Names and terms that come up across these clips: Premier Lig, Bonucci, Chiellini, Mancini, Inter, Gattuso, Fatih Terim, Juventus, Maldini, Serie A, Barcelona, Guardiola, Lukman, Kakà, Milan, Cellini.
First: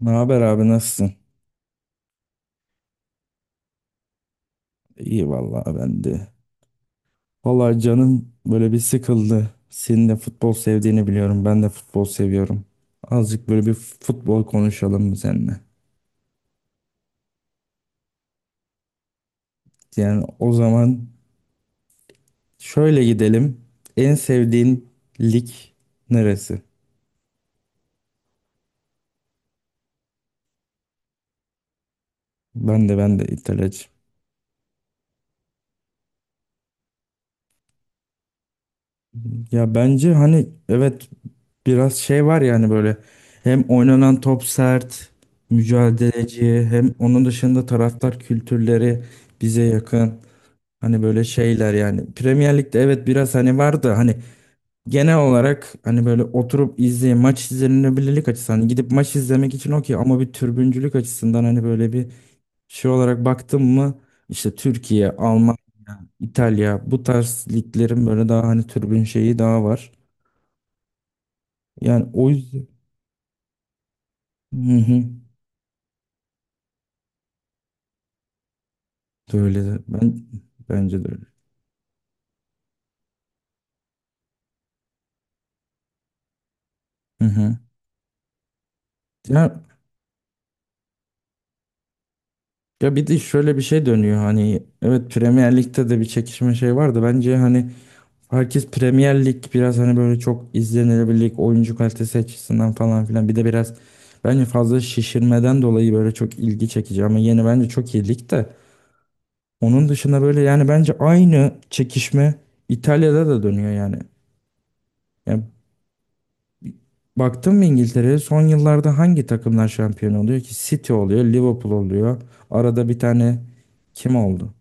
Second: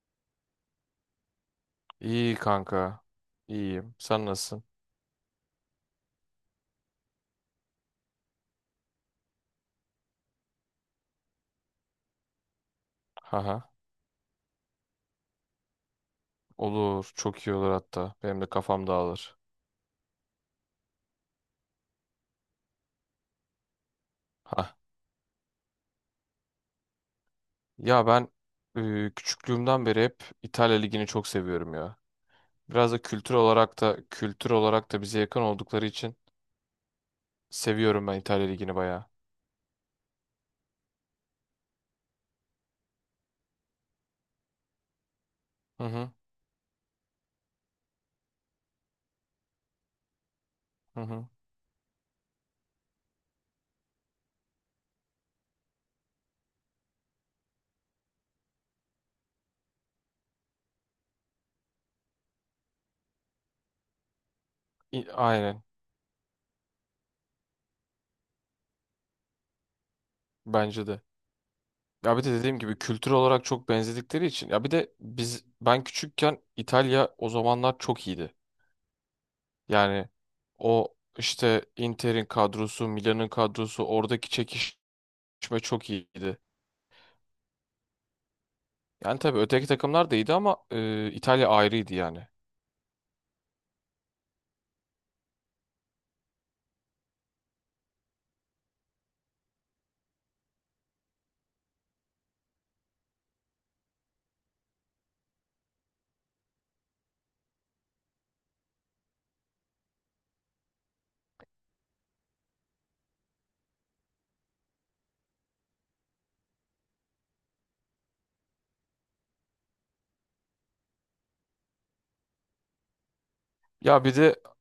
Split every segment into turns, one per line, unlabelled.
Ne haber abi, nasılsın?
İyi kanka. İyiyim. Sen nasılsın?
İyi vallahi ben de. Vallahi canım böyle bir sıkıldı. Senin de futbol sevdiğini biliyorum. Ben de futbol seviyorum. Azıcık böyle
Haha.
bir futbol konuşalım mı seninle?
Olur. Çok iyi olur hatta. Benim de kafam dağılır.
Yani o zaman şöyle gidelim. En
Ha.
sevdiğin lig neresi?
Ya ben küçüklüğümden beri hep İtalya Ligi'ni çok seviyorum ya.
Ben
Biraz
de
da
ben de
kültür olarak
İtalyacı.
da kültür olarak da bize yakın oldukları için seviyorum ben İtalya Ligi'ni bayağı.
Ya bence hani evet biraz şey var yani böyle hem oynanan top sert,
Hı hı.
mücadeleci, hem onun dışında taraftar kültürleri bize yakın.
Hı
Hani böyle
hı.
şeyler yani Premier Lig'de evet biraz hani vardı hani genel olarak hani böyle oturup izleye maç izlenebilirlik açısından hani gidip maç izlemek için okey ama bir türbüncülük açısından hani böyle bir şey olarak baktım mı işte Türkiye, Almanya,
Aynen.
İtalya bu tarz liglerin böyle daha hani türbün şeyi daha var.
Bence de.
Yani
Ya bir
o
de dediğim
yüzden,
gibi kültür olarak çok benzedikleri için. Ya bir
hı
de
hı,
ben küçükken İtalya o zamanlar çok iyiydi.
de öyle de
Yani
ben
o
bence de öyle.
işte Inter'in kadrosu, Milan'ın kadrosu oradaki çekişme çok iyiydi.
Hı hı.
Yani tabii
Ya,
öteki takımlar da iyiydi ama İtalya ayrıydı yani.
ya bir de şöyle bir şey dönüyor hani evet Premier Lig'de de bir çekişme şey vardı bence hani herkes Premier Lig biraz hani böyle çok izlenilebilirlik, oyuncu kalitesi açısından falan filan. Bir de biraz bence fazla şişirmeden dolayı böyle çok ilgi çekici ama yeni bence çok iyi lig de. Onun dışında böyle yani bence aynı çekişme İtalya'da da dönüyor yani. Yani baktın mı İngiltere'ye, son yıllarda hangi takımlar şampiyon oluyor ki? City oluyor, Liverpool oluyor. Arada bir tane
Ya
kim
bir de
oldu?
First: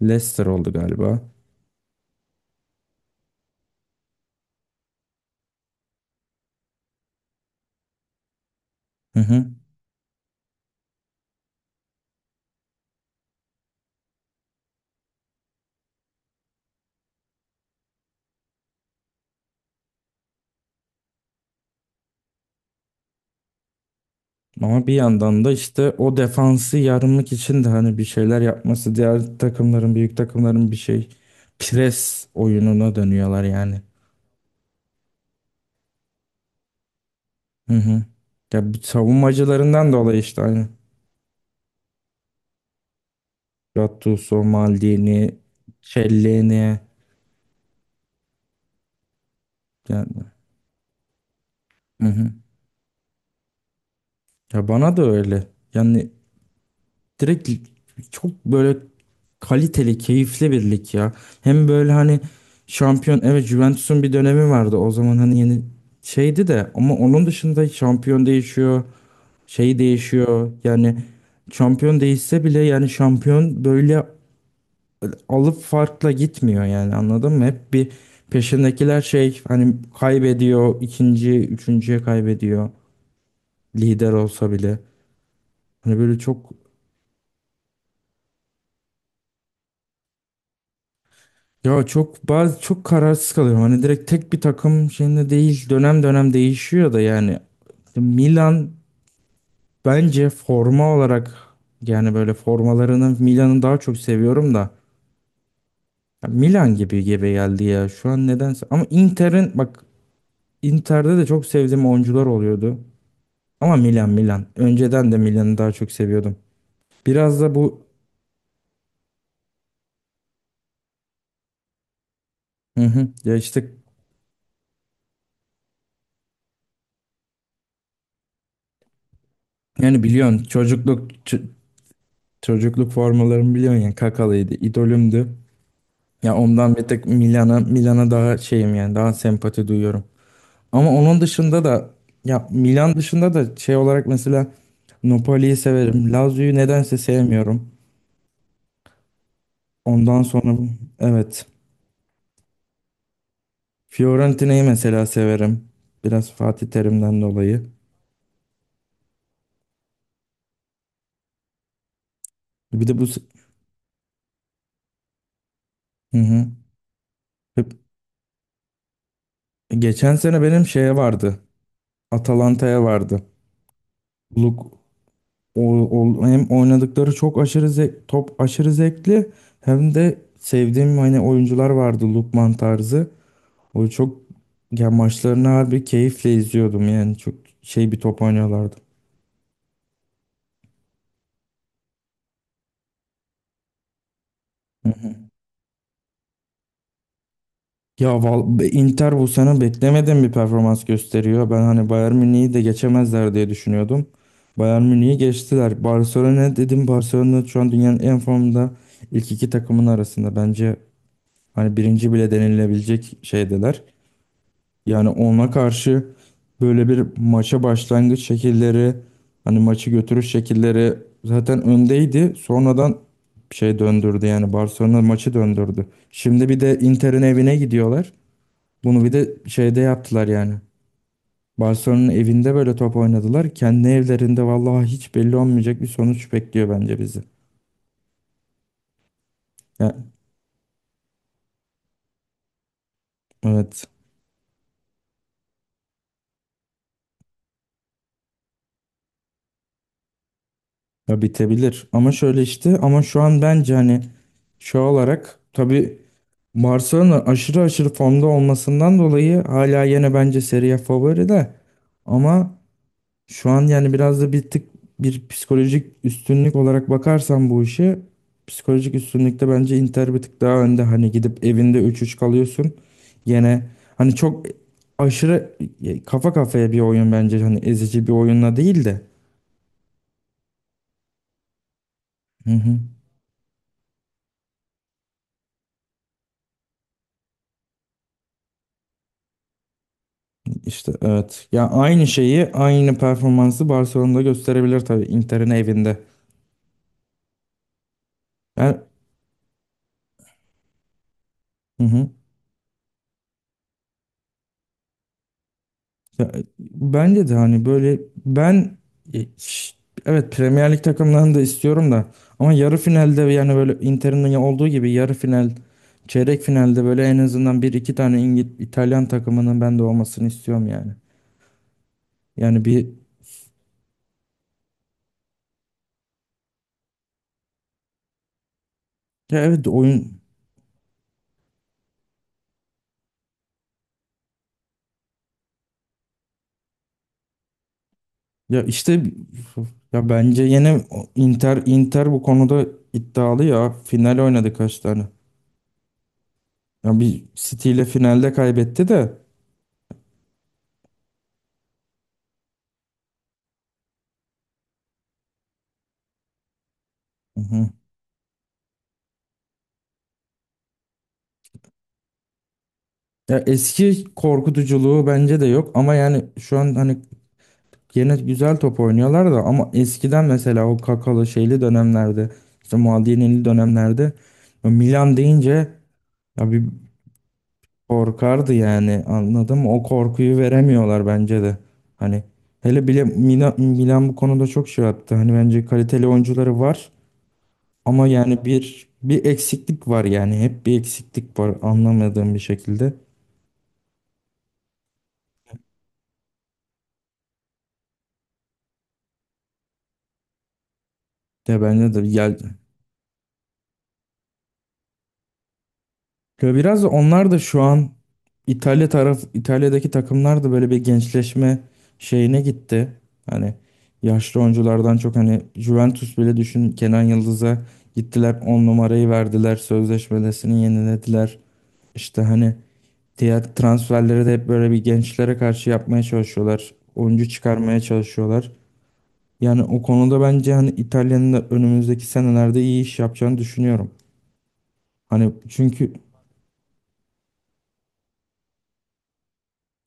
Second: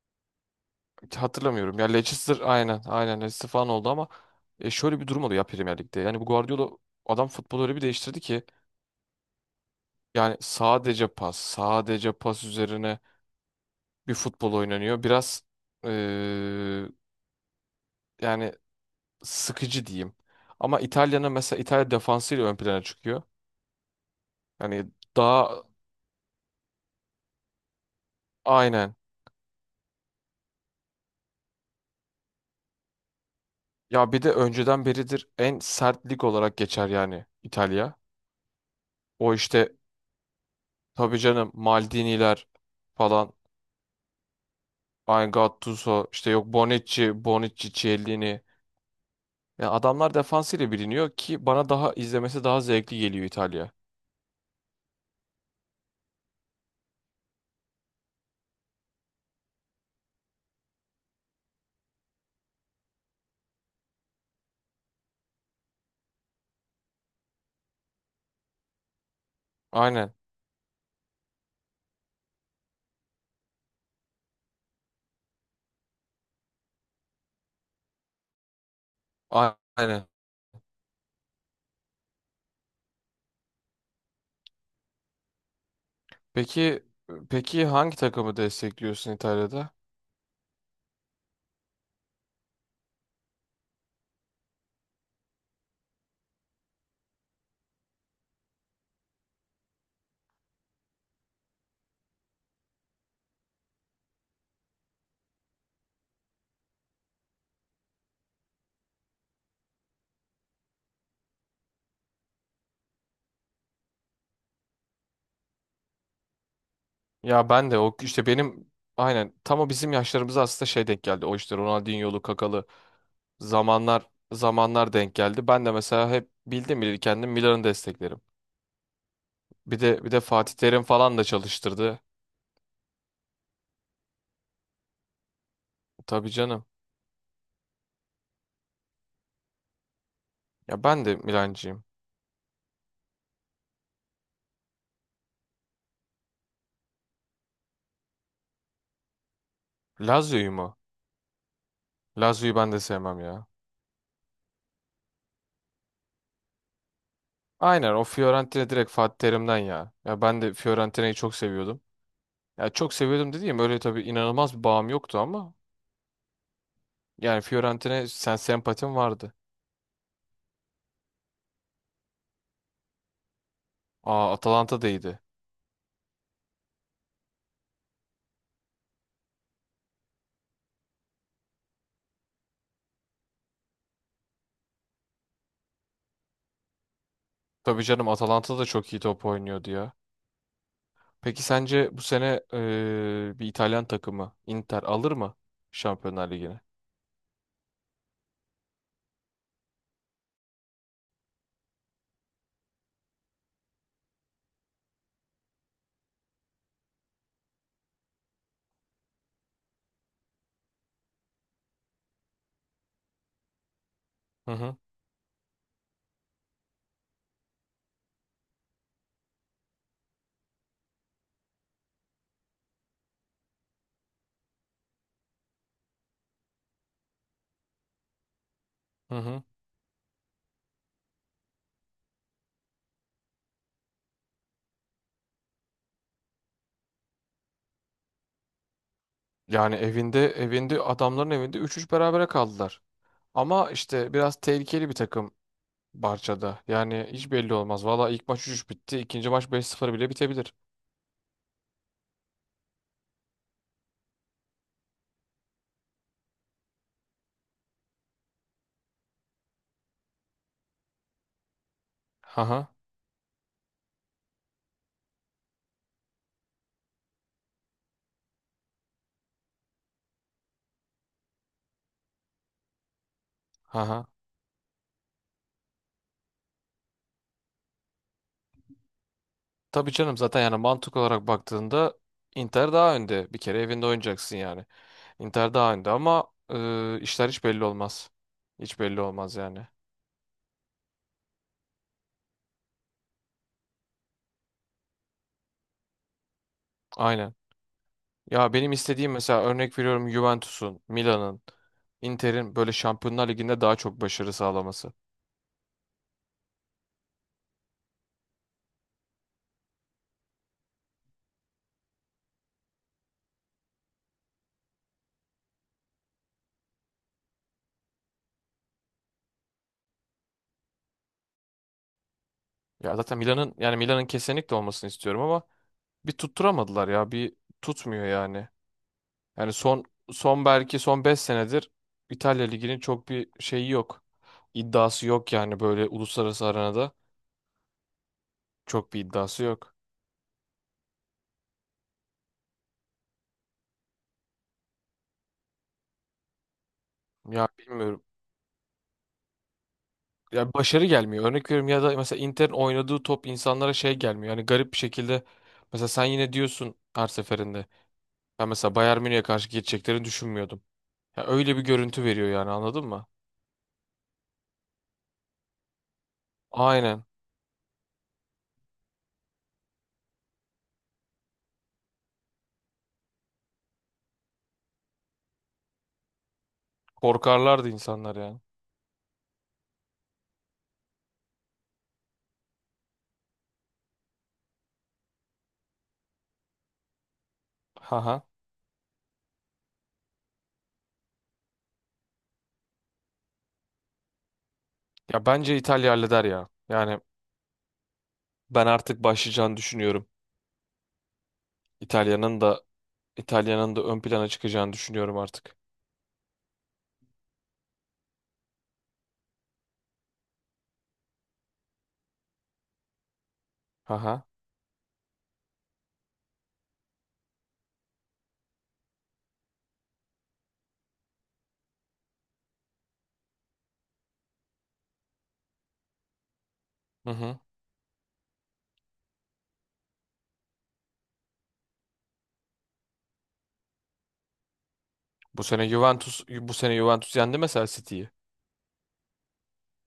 Leicester oldu galiba.
hatırlamıyorum. Ya Leicester aynen, aynen Leicester falan oldu ama şöyle bir durum oldu ya Premier Lig'de. Yani bu Guardiola adam futbolu öyle bir değiştirdi ki
Hı hı.
yani sadece pas, sadece pas üzerine bir futbol oynanıyor. Biraz e, yani sıkıcı diyeyim. Ama İtalya'nın, mesela İtalya defansıyla ön plana çıkıyor.
Ama
Yani
bir yandan da
daha
işte o defansı yarmak için de hani bir şeyler yapması
aynen.
diğer takımların, büyük takımların bir şey pres oyununa dönüyorlar yani.
Ya bir de önceden beridir en sert lig olarak geçer yani
Hı
İtalya.
hı. Ya bu
O işte
savunmacılarından dolayı işte aynı.
tabii canım Maldini'ler falan.
Gattuso, Maldini,
Ay, Gattuso işte, yok
Cellini
Bonucci, Bonucci, Chiellini. Ya adamlar
yani.
defansıyla biliniyor ki bana daha
Hı hı.
izlemesi daha zevkli geliyor İtalya.
Ya bana da öyle. Yani direkt çok böyle kaliteli, keyifli bir lig ya. Hem böyle hani şampiyon evet Juventus'un bir dönemi vardı o zaman hani yeni şeydi de ama onun dışında şampiyon değişiyor, şey
Aynen.
değişiyor. Yani şampiyon değişse bile yani şampiyon böyle alıp farkla gitmiyor yani anladın mı? Hep bir peşindekiler şey
a-
hani
Aynen.
kaybediyor, ikinci, üçüncüye kaybediyor lider olsa bile. Hani böyle çok.
Peki peki hangi takımı destekliyorsun İtalya'da?
Ya çok, bazı çok kararsız kalıyorum. Hani direkt tek bir takım şeyinde değil. Dönem dönem değişiyor da yani Milan bence forma olarak, yani böyle formalarını, Milan'ı daha çok seviyorum da ya Milan gibi gibi geldi ya şu an nedense. Ama Inter'in bak Inter'de de çok sevdiğim oyuncular oluyordu. Ama Milan Milan. Önceden de Milan'ı daha çok seviyordum. Biraz
Ya
da
ben de
bu,
o işte benim aynen tam o bizim yaşlarımıza aslında şey denk geldi. O işte Ronaldinho'lu, Kakalı
hı hı, ya işte
zamanlar denk geldi. Ben de mesela hep bildim bileli kendim Milan'ı desteklerim. Bir
yani
de bir de
biliyorsun
Fatih Terim
çocukluk
falan da çalıştırdı.
çocukluk formalarımı biliyorsun ya, Kakalıydı, idolümdü.
Tabii
Ya
canım.
ondan bir tek Milan'a daha şeyim yani daha sempati duyuyorum.
Ya
Ama
ben de
onun dışında
Milancıyım.
da ya Milan dışında da şey olarak mesela Napoli'yi severim. Lazio'yu nedense sevmiyorum. Ondan
Lazio'yu
sonra
mu?
evet
Lazio'yu ben de sevmem ya.
Fiorentina'yı mesela severim. Biraz Fatih Terim'den dolayı.
Aynen, o Fiorentina direkt Fatih Terim'den ya. Ya ben de Fiorentina'yı çok seviyordum. Ya
Bir
çok
de bu
seviyordum dediğim, öyle tabii inanılmaz bir bağım yoktu ama
hı hı.
yani
Hep-
Fiorentina sen sempatim vardı.
Geçen sene benim şeye vardı. Atalanta'ya vardı.
Aa,
Luk
Atalanta da iyiydi.
O, hem oynadıkları çok aşırı zevk, top aşırı zevkli hem de sevdiğim hani oyuncular vardı, Lukman tarzı. O çok, ya maçlarını harbi keyifle izliyordum yani çok
Tabii
şey bir
canım,
top
Atalanta da
oynuyorlardı.
çok iyi top oynuyordu ya. Peki sence bu sene bir İtalyan takımı, Inter
Hı
alır
hı.
mı Şampiyonlar Ligi'ne?
Ya Inter bu sene beklemediğim bir performans gösteriyor. Ben hani Bayern Münih'i de geçemezler diye düşünüyordum. Bayern Münih'i geçtiler. Barcelona dedim, Barcelona şu an dünyanın en formda ilk iki takımın arasında. Bence hani birinci bile denilebilecek şeydeler.
Hı hı.
Yani ona karşı böyle bir maça başlangıç şekilleri, hani maçı götürüş şekilleri zaten öndeydi. Sonradan şey döndürdü yani Barcelona maçı döndürdü. Şimdi bir de Inter'in evine gidiyorlar. Bunu bir
Hı
de
hı.
şeyde yaptılar yani. Barcelona'nın evinde böyle top oynadılar. Kendi evlerinde vallahi hiç belli olmayacak bir sonuç bekliyor bence bizi.
Yani
Ya,
evinde, evinde adamların evinde 3-3 berabere kaldılar. Ama
evet.
işte biraz tehlikeli bir takım Barça'da. Yani hiç belli olmaz. Valla ilk maç 3 bitti. İkinci maç 5-0 bile bitebilir.
Ya bitebilir. Ama şöyle işte, ama şu an bence hani şu olarak tabii Barcelona aşırı aşırı formda olmasından dolayı hala yine bence Serie A favori de, ama
Haha.
şu an yani biraz da bir tık bir psikolojik üstünlük olarak bakarsan bu işe, psikolojik üstünlükte bence Inter bir tık daha önde. Hani gidip evinde üç üç kalıyorsun yine,
Haha.
hani çok aşırı kafa kafaya bir oyun bence, hani ezici bir oyunla değil de.
Tabii canım, zaten yani mantık olarak baktığında
Hı
Inter
hı.
daha önde. Bir kere evinde oynayacaksın yani. Inter daha önde ama işler hiç belli olmaz. Hiç belli olmaz yani.
İşte evet. Ya aynı şeyi, aynı performansı Barcelona'da gösterebilir tabii Inter'in evinde.
Aynen. Ya benim
Ben,
istediğim, mesela örnek veriyorum, Juventus'un, Milan'ın,
hı hı.
Inter'in böyle Şampiyonlar Ligi'nde daha çok başarı sağlaması.
Ya, bence de hani böyle ben, e, ş- evet Premier Lig takımlarını da istiyorum da, ama yarı finalde yani böyle Inter'in olduğu gibi yarı final, çeyrek finalde böyle en azından bir iki tane İngiliz, İtalyan takımının ben de olmasını istiyorum yani. Yani bir,
Ya zaten Milan'ın, yani Milan'ın kesinlikle olmasını istiyorum ama bir tutturamadılar ya. Bir tutmuyor yani.
ya
Yani
evet
son,
oyun,
belki son 5 senedir İtalya Ligi'nin çok bir şeyi yok. İddiası yok yani, böyle uluslararası arenada.
ya
Çok bir
işte
iddiası yok.
ya bence yine Inter bu konuda iddialı, ya final oynadı kaç tane. Ya bir
Ya
City ile
bilmiyorum.
finalde kaybetti de.
Ya başarı gelmiyor. Örnek veriyorum, ya da mesela Inter'in oynadığı top insanlara şey gelmiyor. Yani garip bir şekilde mesela sen yine diyorsun her
Hı
seferinde.
hı.
Ben mesela Bayern Münih'e karşı geçeceklerini düşünmüyordum. Ya öyle bir görüntü veriyor yani, anladın mı?
Ya eski korkutuculuğu bence de yok ama yani şu an hani
Aynen.
yine güzel top oynuyorlar da, ama eskiden mesela o Kakalı şeyli dönemlerde, işte Maldini'li dönemlerde, ya Milan deyince ya bir
Korkarlardı insanlar yani.
korkardı yani anladın mı? O korkuyu veremiyorlar bence de. Hani hele bile Milan, Milan bu konuda çok şey attı. Hani bence kaliteli oyuncuları var ama
Haha.
yani bir eksiklik var yani hep bir eksiklik var anlamadığım bir şekilde.
Ya bence İtalya halleder ya. Yani ben artık başlayacağını düşünüyorum.
De bence de ya.
İtalya'nın da İtalya'nın da ön plana çıkacağını düşünüyorum artık.
Ya biraz da onlar da şu an İtalya taraf İtalya'daki takımlar da böyle bir gençleşme şeyine gitti. Hani
Aha.
yaşlı oyunculardan çok, hani Juventus bile düşün Kenan Yıldız'a gittiler, 10 numarayı verdiler, sözleşmesini yenilediler. İşte hani diğer transferleri de hep böyle bir gençlere karşı yapmaya çalışıyorlar.
Hı
Oyuncu
hı.
çıkarmaya çalışıyorlar. Yani o konuda bence hani İtalya'nın da önümüzdeki senelerde iyi iş yapacağını düşünüyorum. Hani çünkü
Bu sene Juventus yendi mesela City'yi.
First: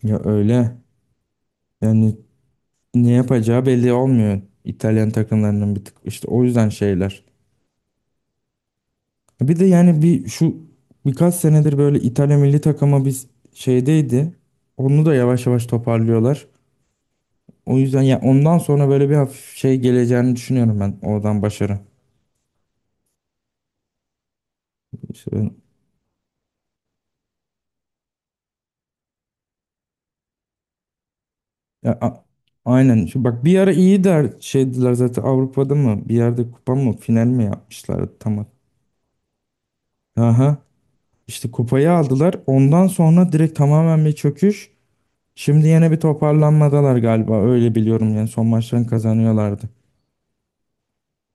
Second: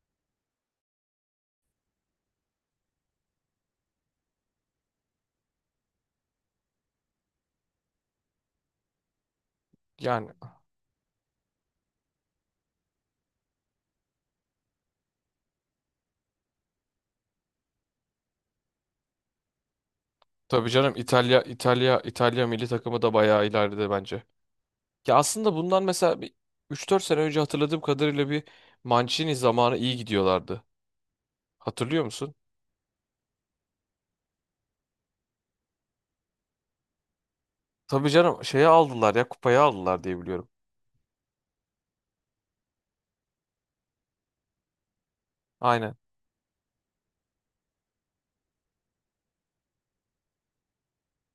ya öyle yani ne yapacağı belli olmuyor İtalyan takımlarının bir tık işte o yüzden şeyler. Bir de yani bir
Yani
şu birkaç senedir böyle İtalya milli takımı biz şeydeydi. Onu da yavaş yavaş toparlıyorlar. O yüzden ya ondan sonra böyle bir hafif şey geleceğini
tabii
düşünüyorum
canım,
ben, oradan başarı.
İtalya milli takımı da bayağı ileride bence. Ya
İşte
aslında
ben-
bundan mesela bir 3-4 sene önce, hatırladığım kadarıyla bir Mancini zamanı iyi gidiyorlardı.
ya,
Hatırlıyor musun?
aynen. Şu bak bir ara iyi der şeydiler zaten, Avrupa'da mı bir yerde kupa mı, final mi
Tabii
yapmışlardı,
canım,
tamam.
şeye aldılar ya, kupayı aldılar diye biliyorum.
Aha. İşte kupayı aldılar. Ondan sonra direkt tamamen bir çöküş. Şimdi yine
Aynen.
bir toparlanmadalar galiba. Öyle biliyorum yani son maçlarını kazanıyorlardı.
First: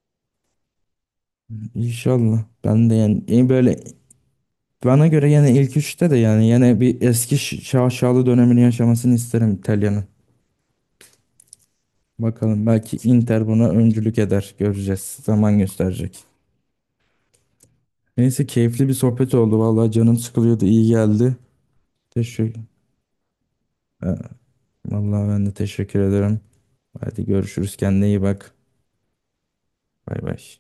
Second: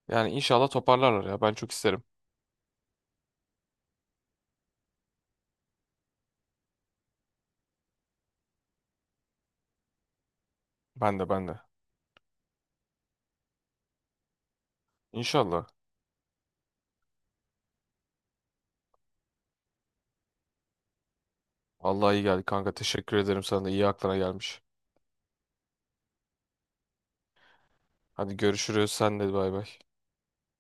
Yani inşallah toparlarlar ya, ben çok isterim.
İnşallah. Ben de yani, böyle bana göre yine ilk üçte de, yani yine bir eski şaşalı dönemini yaşamasını isterim İtalya'nın.
Ben de, ben de.
Bakalım, belki Inter buna öncülük eder. Göreceğiz. Zaman
İnşallah.
gösterecek. Neyse, keyifli bir sohbet oldu. Vallahi canım sıkılıyordu, İyi geldi.
Allah, iyi geldi
Teşekkür.
kanka, teşekkür ederim sana da, iyi
Ha,
aklına gelmiş.
Vallahi ben de teşekkür ederim. Hadi görüşürüz. Kendine iyi
Hadi
bak.
görüşürüz. Sen de bay bay.
Bay bay.